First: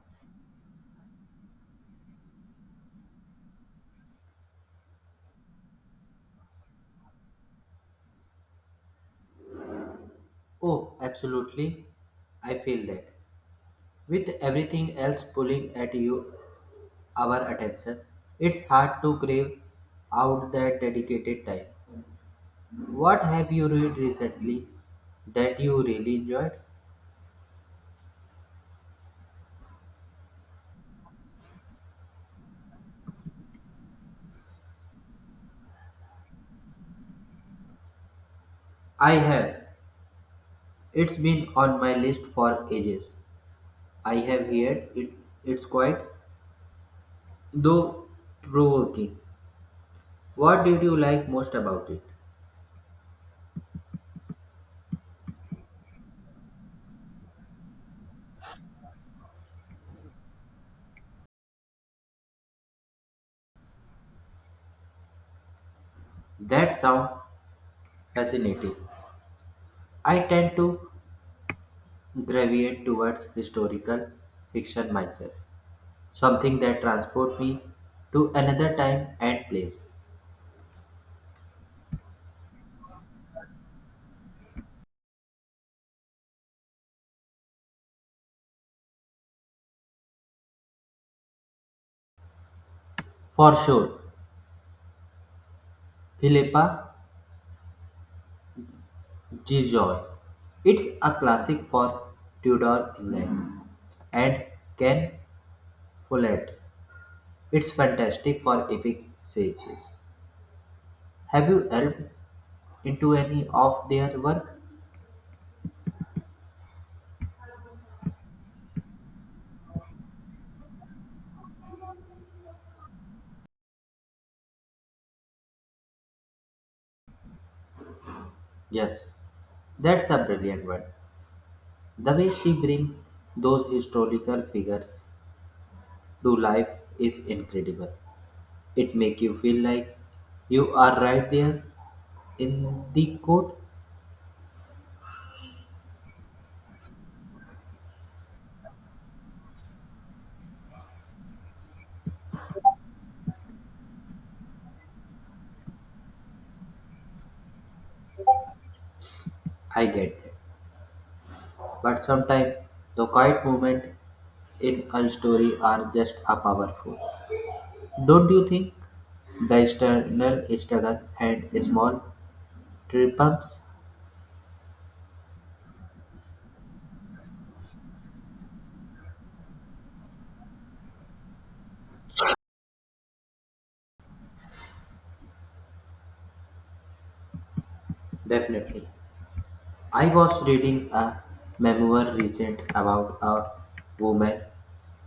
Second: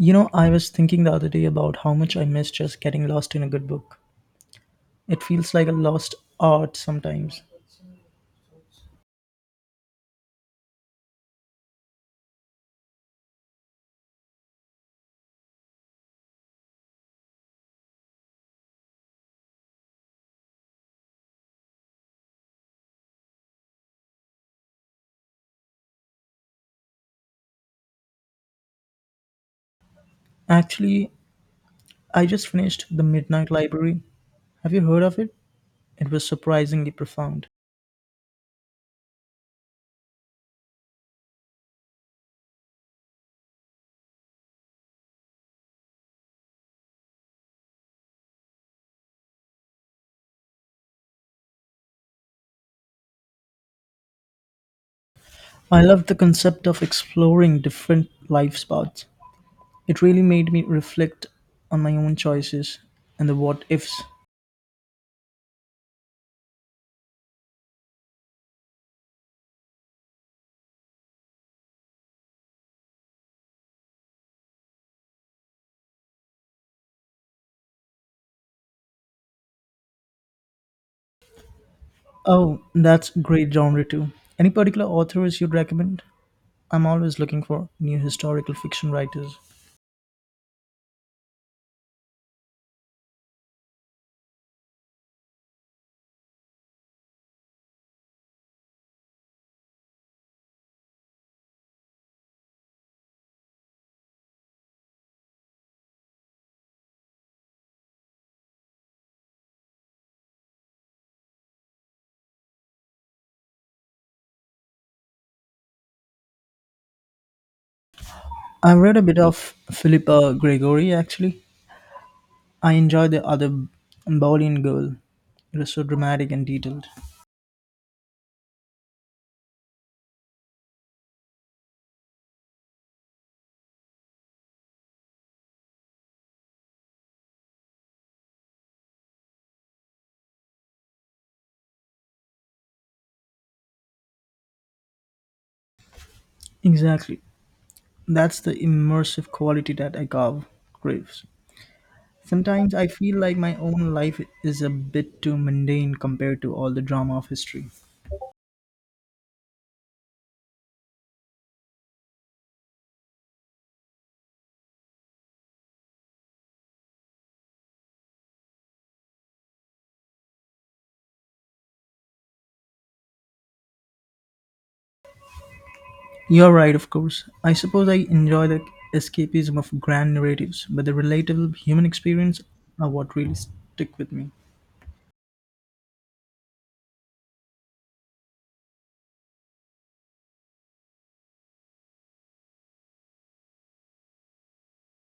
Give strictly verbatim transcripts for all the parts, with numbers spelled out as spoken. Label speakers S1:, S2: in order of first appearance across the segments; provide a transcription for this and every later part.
S1: You know, I was thinking the other day about how much I miss just getting lost in a good book. It feels like a lost art sometimes.
S2: Oh, absolutely. I feel that. With everything else pulling at you, our attention, it's hard to crave out that dedicated time. What have you read recently that you really enjoyed?
S1: Actually, I just finished The Midnight Library. Have you heard of it? It was surprisingly profound.
S2: I have. It's been on my list for ages. I have heard it. It's quite, though provoking. What did you like most about it?
S1: I loved the concept of exploring different life paths. It really made me reflect on my own choices and the what ifs.
S2: That sounds fascinating. I tend to gravitate towards historical fiction myself, something that transports me to another time and place.
S1: Oh, that's great genre too. Any particular authors you'd recommend? I'm always looking for new historical fiction writers.
S2: For sure, Philippa G. It's a classic for Tudor England and Ken Follett. It's fantastic for epic sages. Have you delved into any of their work?
S1: I've read a bit of Philippa Gregory actually. I enjoy the other Bowling girl. It was so dramatic and detailed.
S2: Yes, that's a brilliant one. The way she brings those historical figures to life is incredible. It make you feel like you are right there in the code.
S1: Exactly. That's the immersive quality that I carve craves. Sometimes I feel like my own life is a bit too mundane compared to all the drama of history.
S2: I get that. But sometimes the quiet moment in a story are just a powerful. Don't you think? The external struggle and small triumphs.
S1: You're right, of course. I suppose I enjoy the escapism of grand narratives, but the relatable human experience are what really stick with me.
S2: Definitely. I was reading a memoir recent about a woman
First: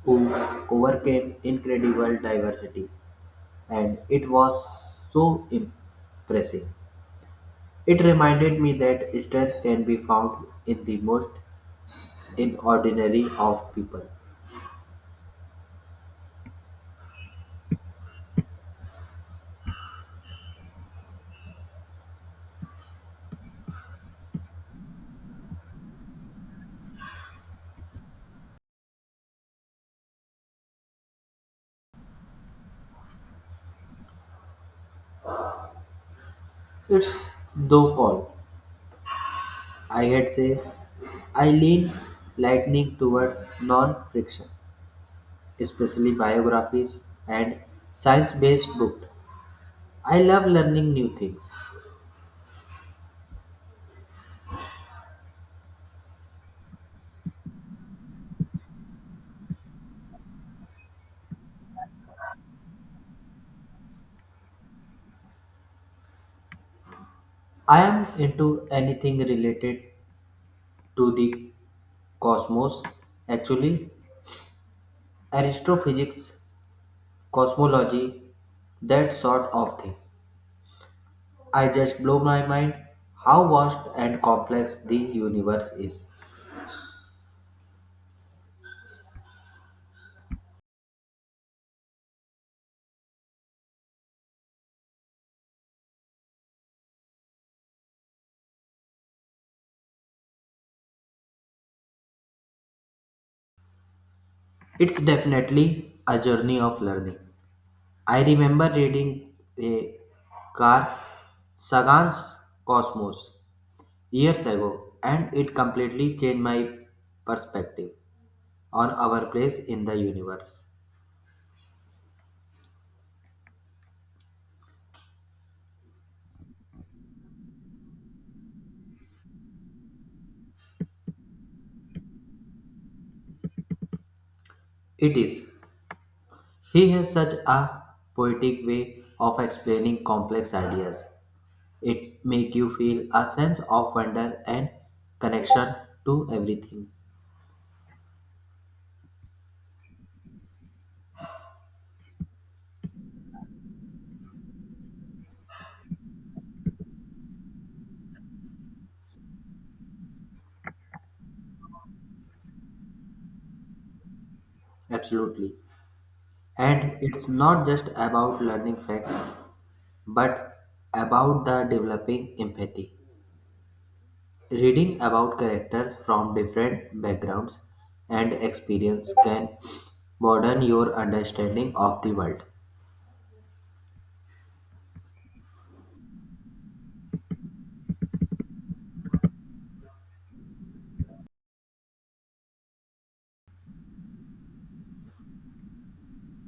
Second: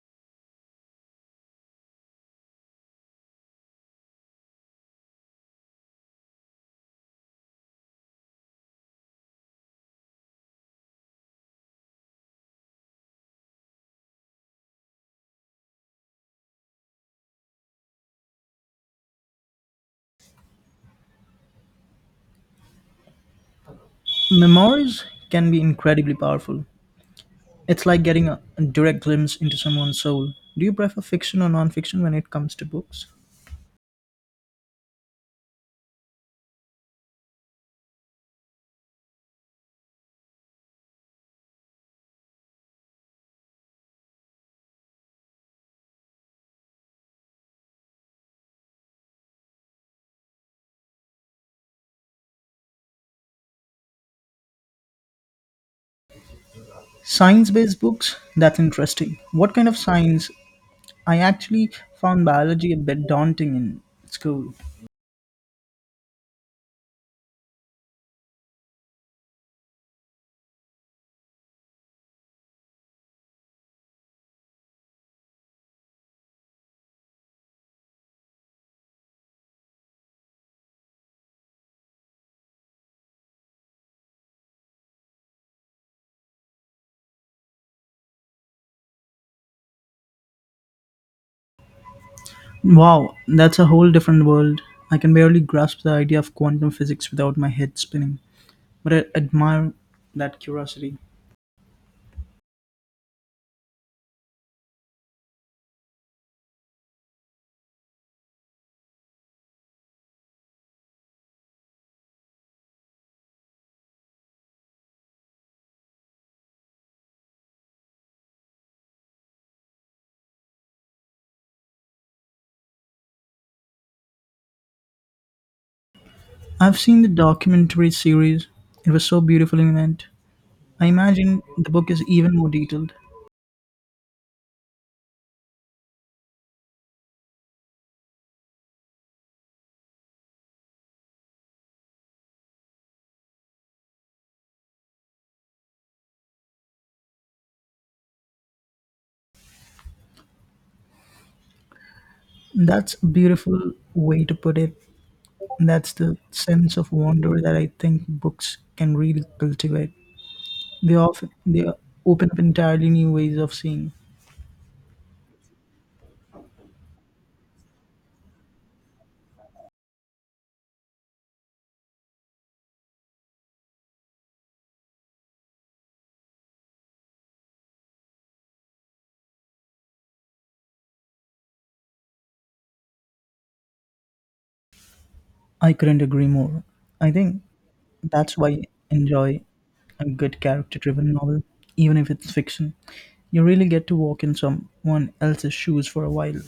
S2: who overcame incredible diversity, and it was so impressive. It reminded me that strength can be found in the most inordinary of people.
S1: Memoirs can be incredibly powerful. It's like getting a a direct glimpse into someone's soul. Do you prefer fiction or non-fiction when it comes to books?
S2: It's though called, I had say, I lean lightning towards non-friction, especially biographies and science-based books. I love learning new things.
S1: Science-based books? That's interesting. What kind of science? I actually found biology a bit daunting in school.
S2: I am into anything related to the cosmos. Actually, astrophysics cosmology, that sort of thing. I just blow my mind how vast and complex the universe is.
S1: Wow, that's a whole different world. I can barely grasp the idea of quantum physics without my head spinning, but I admire that curiosity.
S2: It's definitely a journey of learning. I remember reading a Carl Sagan's Cosmos years ago, and it completely changed my perspective on our place in the universe.
S1: I've seen the documentary series. It was so beautifully meant. I imagine the book is even more detailed.
S2: It is. He has such a poetic way of explaining complex ideas. It make you feel a sense of wonder and connection to everything.
S1: That's a beautiful way to put it. That's the sense of wonder that I think books can really cultivate. They often they open up entirely new ways of seeing.
S2: Absolutely. And it's not just about learning facts, but about the developing empathy. Reading about characters from different backgrounds and experience can broaden your understanding of the world.
S1: I couldn't agree more. I think that's why I enjoy a good character-driven novel, even if it's fiction. You really get to walk in someone else's shoes for a while.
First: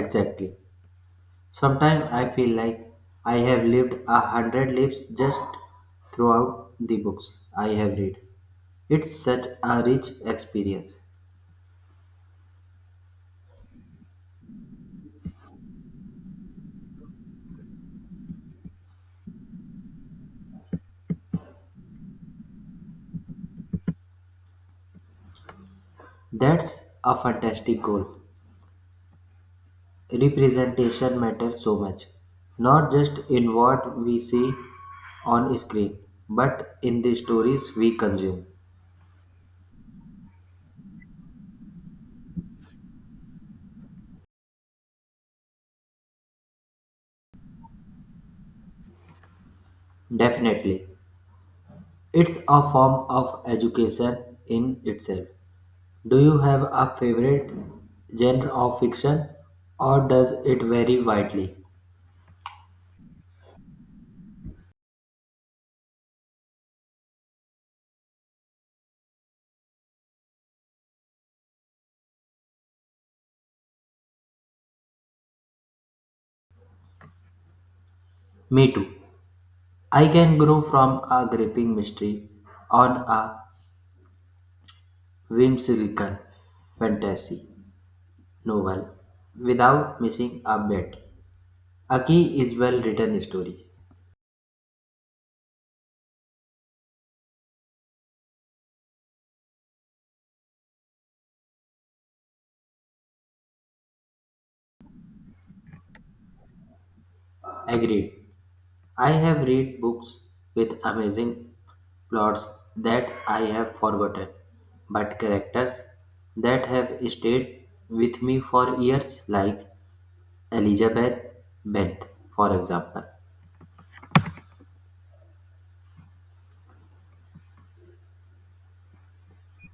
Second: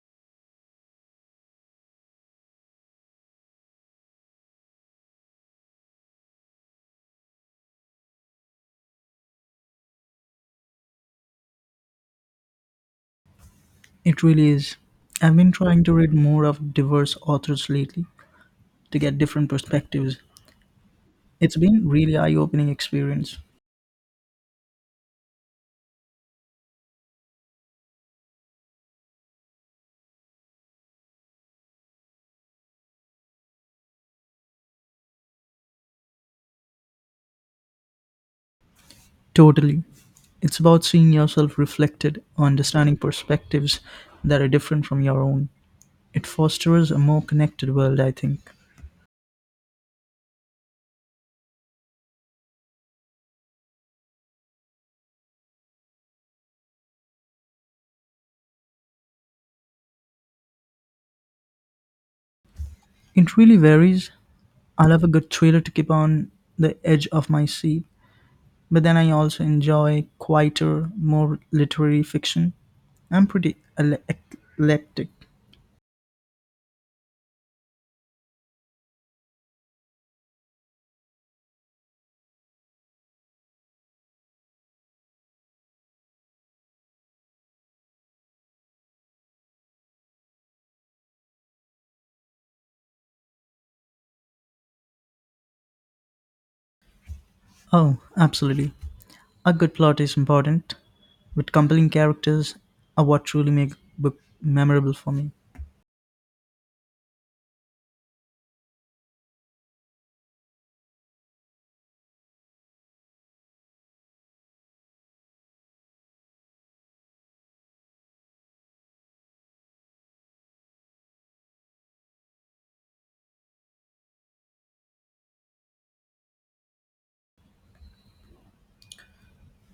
S2: Exactly. Sometimes I feel like I have lived a hundred lives just throughout the books I have read. It's such a rich experience.
S1: It really is. I've been trying to read more of diverse authors lately to get different perspectives. It's been really eye-opening experience.
S2: That's a fantastic goal. Representation matters so much, not just in what we see on screen, but in the stories we consume.
S1: Totally. It's about seeing yourself reflected, understanding perspectives that are different from your own. It fosters a more connected world, I think.
S2: Definitely. It's a form of education in itself. Do you have a favorite genre of fiction, or does it vary widely?
S1: It really varies. I love a good thriller to keep on the edge of my seat, but then I also enjoy quieter, more literary fiction. I'm pretty ele- eclectic.
S2: Me too. I can grow from a gripping mystery on a whimsical fantasy novel without missing a bit. A key is well written story.
S1: Oh, absolutely. A good plot is important. With compelling characters are what truly make a book memorable for me.
S2: Agreed. I have read books with amazing plots that I have forgotten, but characters that have stayed with me for years, like Elizabeth Bent, for example.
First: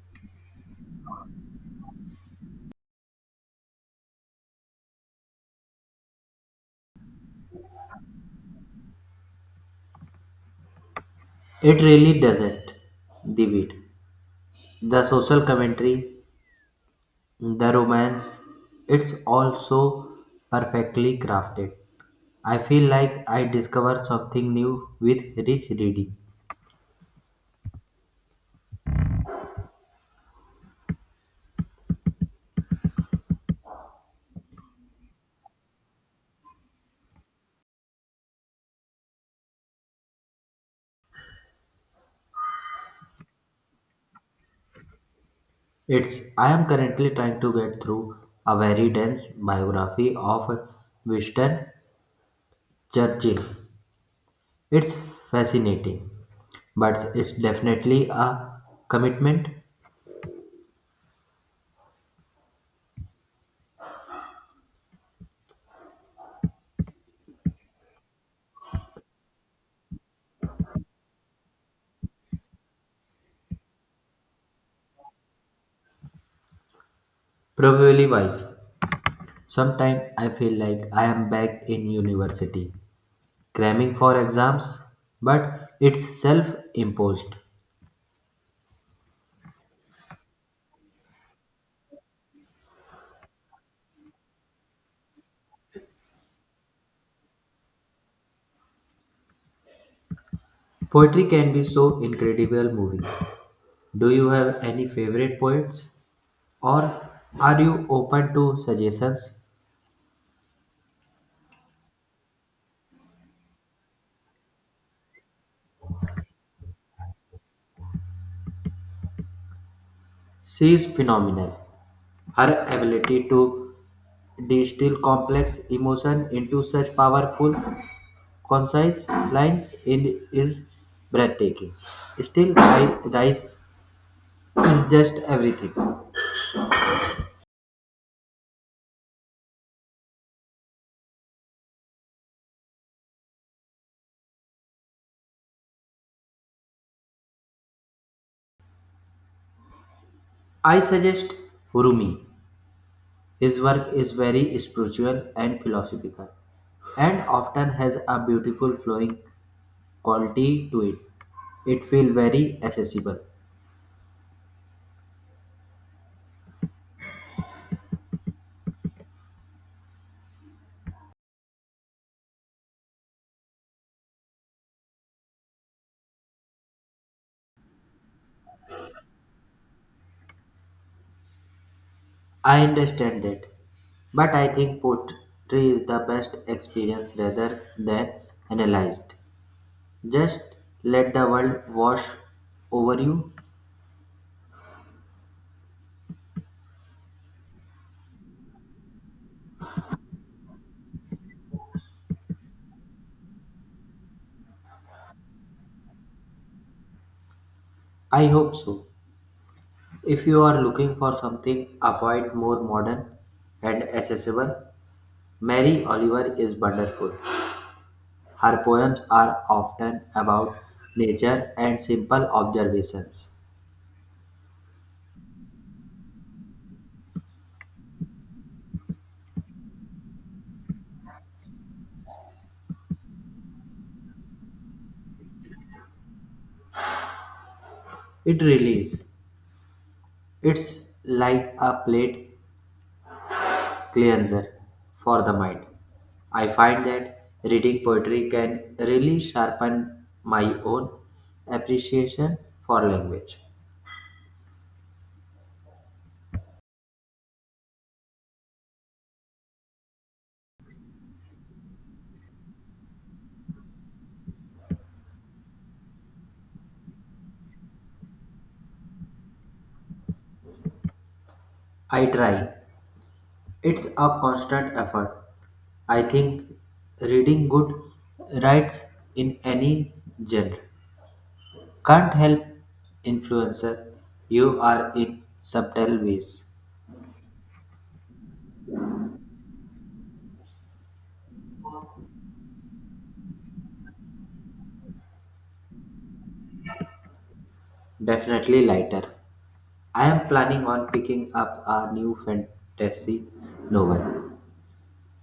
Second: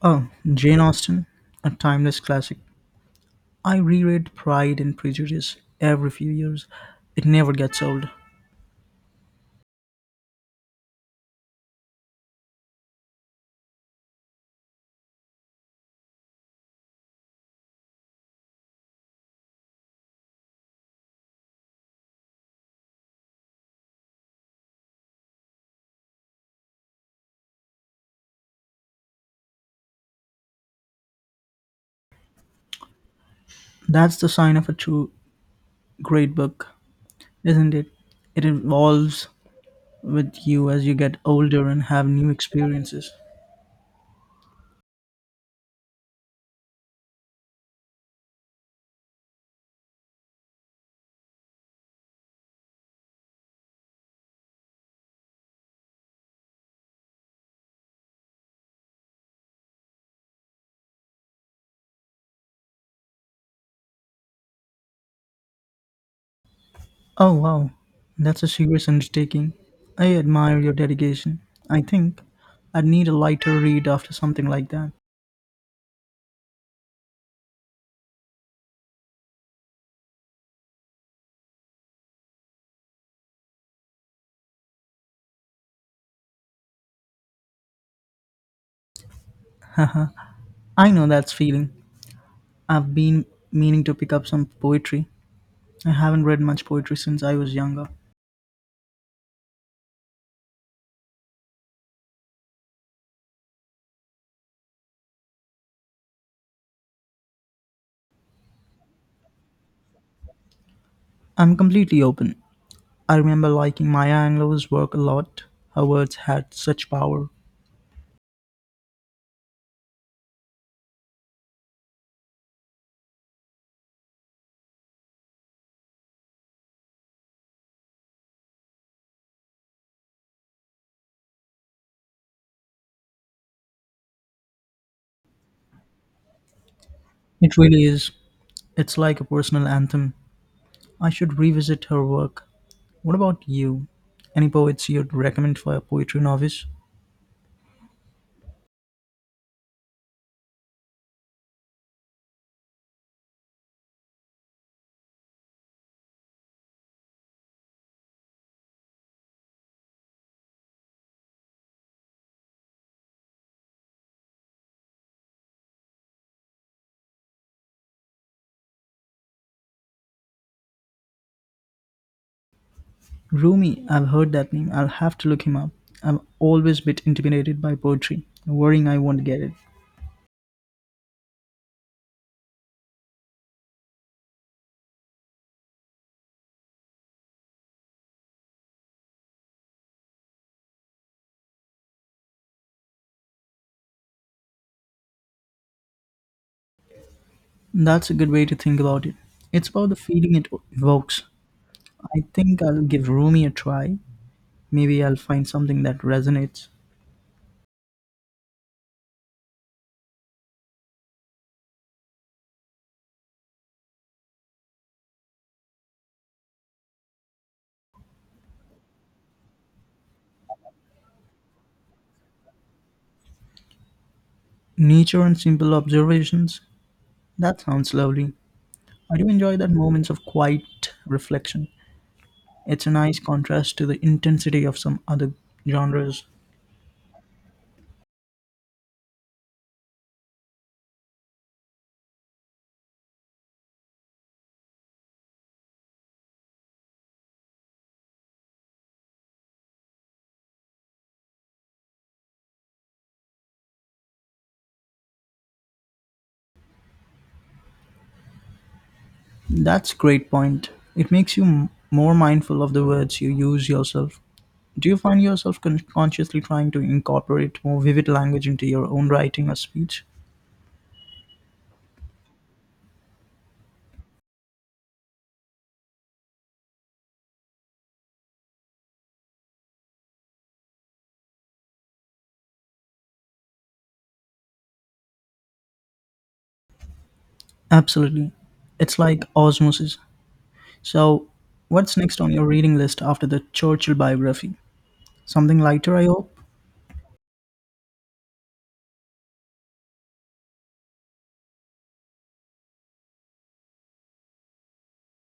S1: Oh, Jane Austen, a timeless classic. I reread Pride and Prejudice every few years. It never gets old.
S2: It really doesn't divide. The social commentary, the romance, it's also perfectly crafted. I feel like I discover something new with each reading.
S1: That's the sign of a true great book, isn't it? It evolves with you as you get older and have new experiences.
S2: It's I am currently trying to get through a very dense biography of Winston Churchill. It's fascinating, but it's definitely a commitment,
S1: Oh, wow. That's a serious undertaking. I admire your dedication. I think I'd need a lighter read after something like that.
S2: probably wise. Sometimes I feel like I am back in university, cramming for exams, but it's self imposed.
S1: Haha. I know that's feeling. I've been meaning to pick up some poetry. I haven't read much poetry since I was younger.
S2: Poetry can be so incredible moving. Do you have any favorite poets, or are you open to suggestions?
S1: I'm completely open. I remember liking Maya Angelou's work a lot. Her words had such power.
S2: She is phenomenal. Her ability to distill complex emotion into such powerful, concise lines in- is breathtaking. Still, I Rice is just everything.
S1: It really is. It's like a personal anthem. I should revisit her work. What about you? Any poets you'd recommend for a poetry novice?
S2: I suggest Hurumi. His work is very spiritual and philosophical, and often has a beautiful flowing quality to it. It feels very accessible.
S1: Rumi, I've heard that name. I'll have to look him up. I'm always a bit intimidated by poetry, worrying I won't get it.
S2: I understand that, but I think poetry is the best experience rather than analyzed. Just let the world wash over you.
S1: That's a good way to think about it. It's about the feeling it evokes. I think I'll give Rumi a try. Maybe I'll find something that resonates.
S2: I hope so. If you are looking for something a bit more modern and accessible, Mary Oliver is wonderful. Her poems are often about nature and simple observations.
S1: Nature and simple observations. That sounds lovely. I do enjoy that moments of quiet reflection. It's a nice contrast to the intensity of some other genres.
S2: It really is. It's like a plate cleanser for the mind. I find that reading poetry can really sharpen my own appreciation for language.
S1: That's great point. It makes you m- more mindful of the words you use yourself. Do you find yourself con- consciously trying to incorporate more vivid language into your own writing or speech?
S2: I try. It's a constant effort. I think reading good writes in any genre can't help influencer. You are in subtle ways.
S1: Absolutely. It's like osmosis. So, what's next on your reading list after the Churchill biography? Something lighter, I hope?
S2: Definitely lighter. I am planning on picking up a new fantasy novel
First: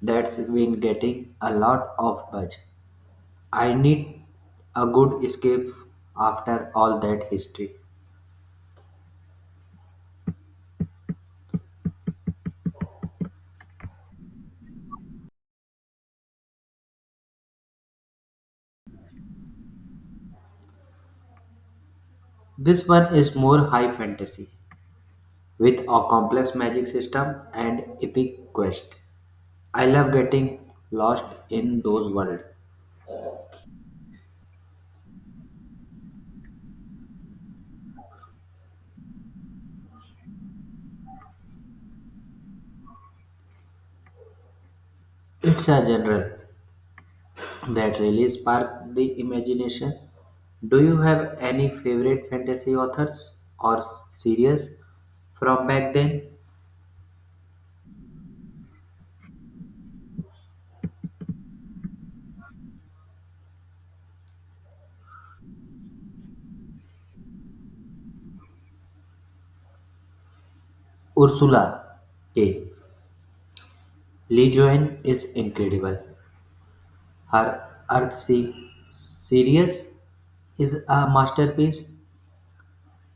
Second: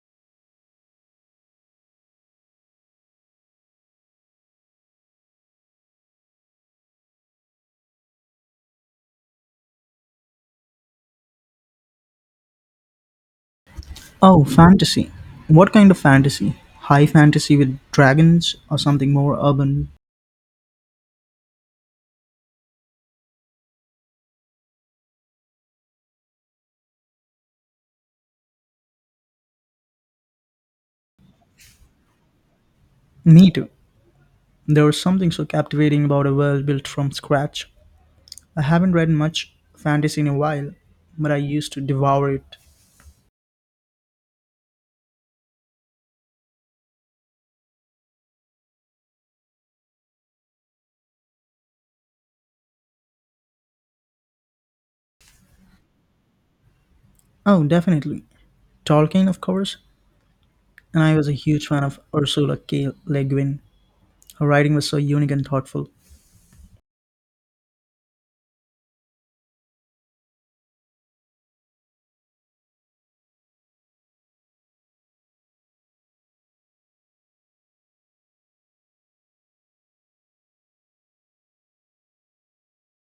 S2: that's been getting a lot of buzz. I need a good escape after all that history.
S1: Oh, fantasy. What kind of fantasy? High fantasy with dragons or something more urban?
S2: This one is more high fantasy with a complex magic system and epic quest. I love getting lost in those worlds.
S1: Me too. There was something so captivating about a world built from scratch. I haven't read much fantasy in a while, but I used to devour it.
S2: It's a genre that really sparks the imagination. Do you have any favorite fantasy authors or series from back then?
S1: Oh, definitely. Tolkien, of course, and I was a huge fan of Ursula K. Le Guin. Her writing was so unique and thoughtful.
S2: Ursula K. Lejeune is incredible; her "Earthsea" series is a masterpiece;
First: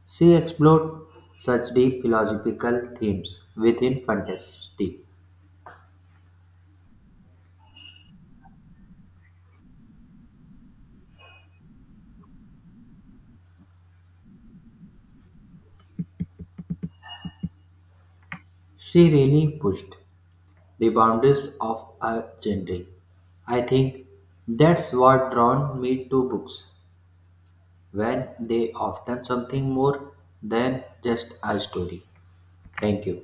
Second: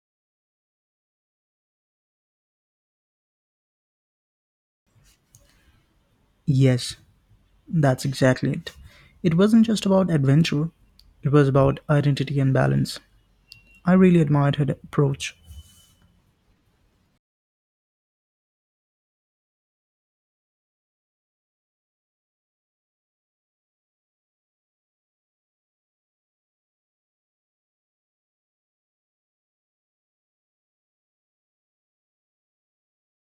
S2: she explored such deep philosophical themes within fantasy.
S1: Yes, that's exactly it. It wasn't just about adventure, it was about identity and balance. I really admired her approach.
S2: She really pushed the boundaries of her genre. I think that's what drawn me to books when they often something more than just a story. Thank you.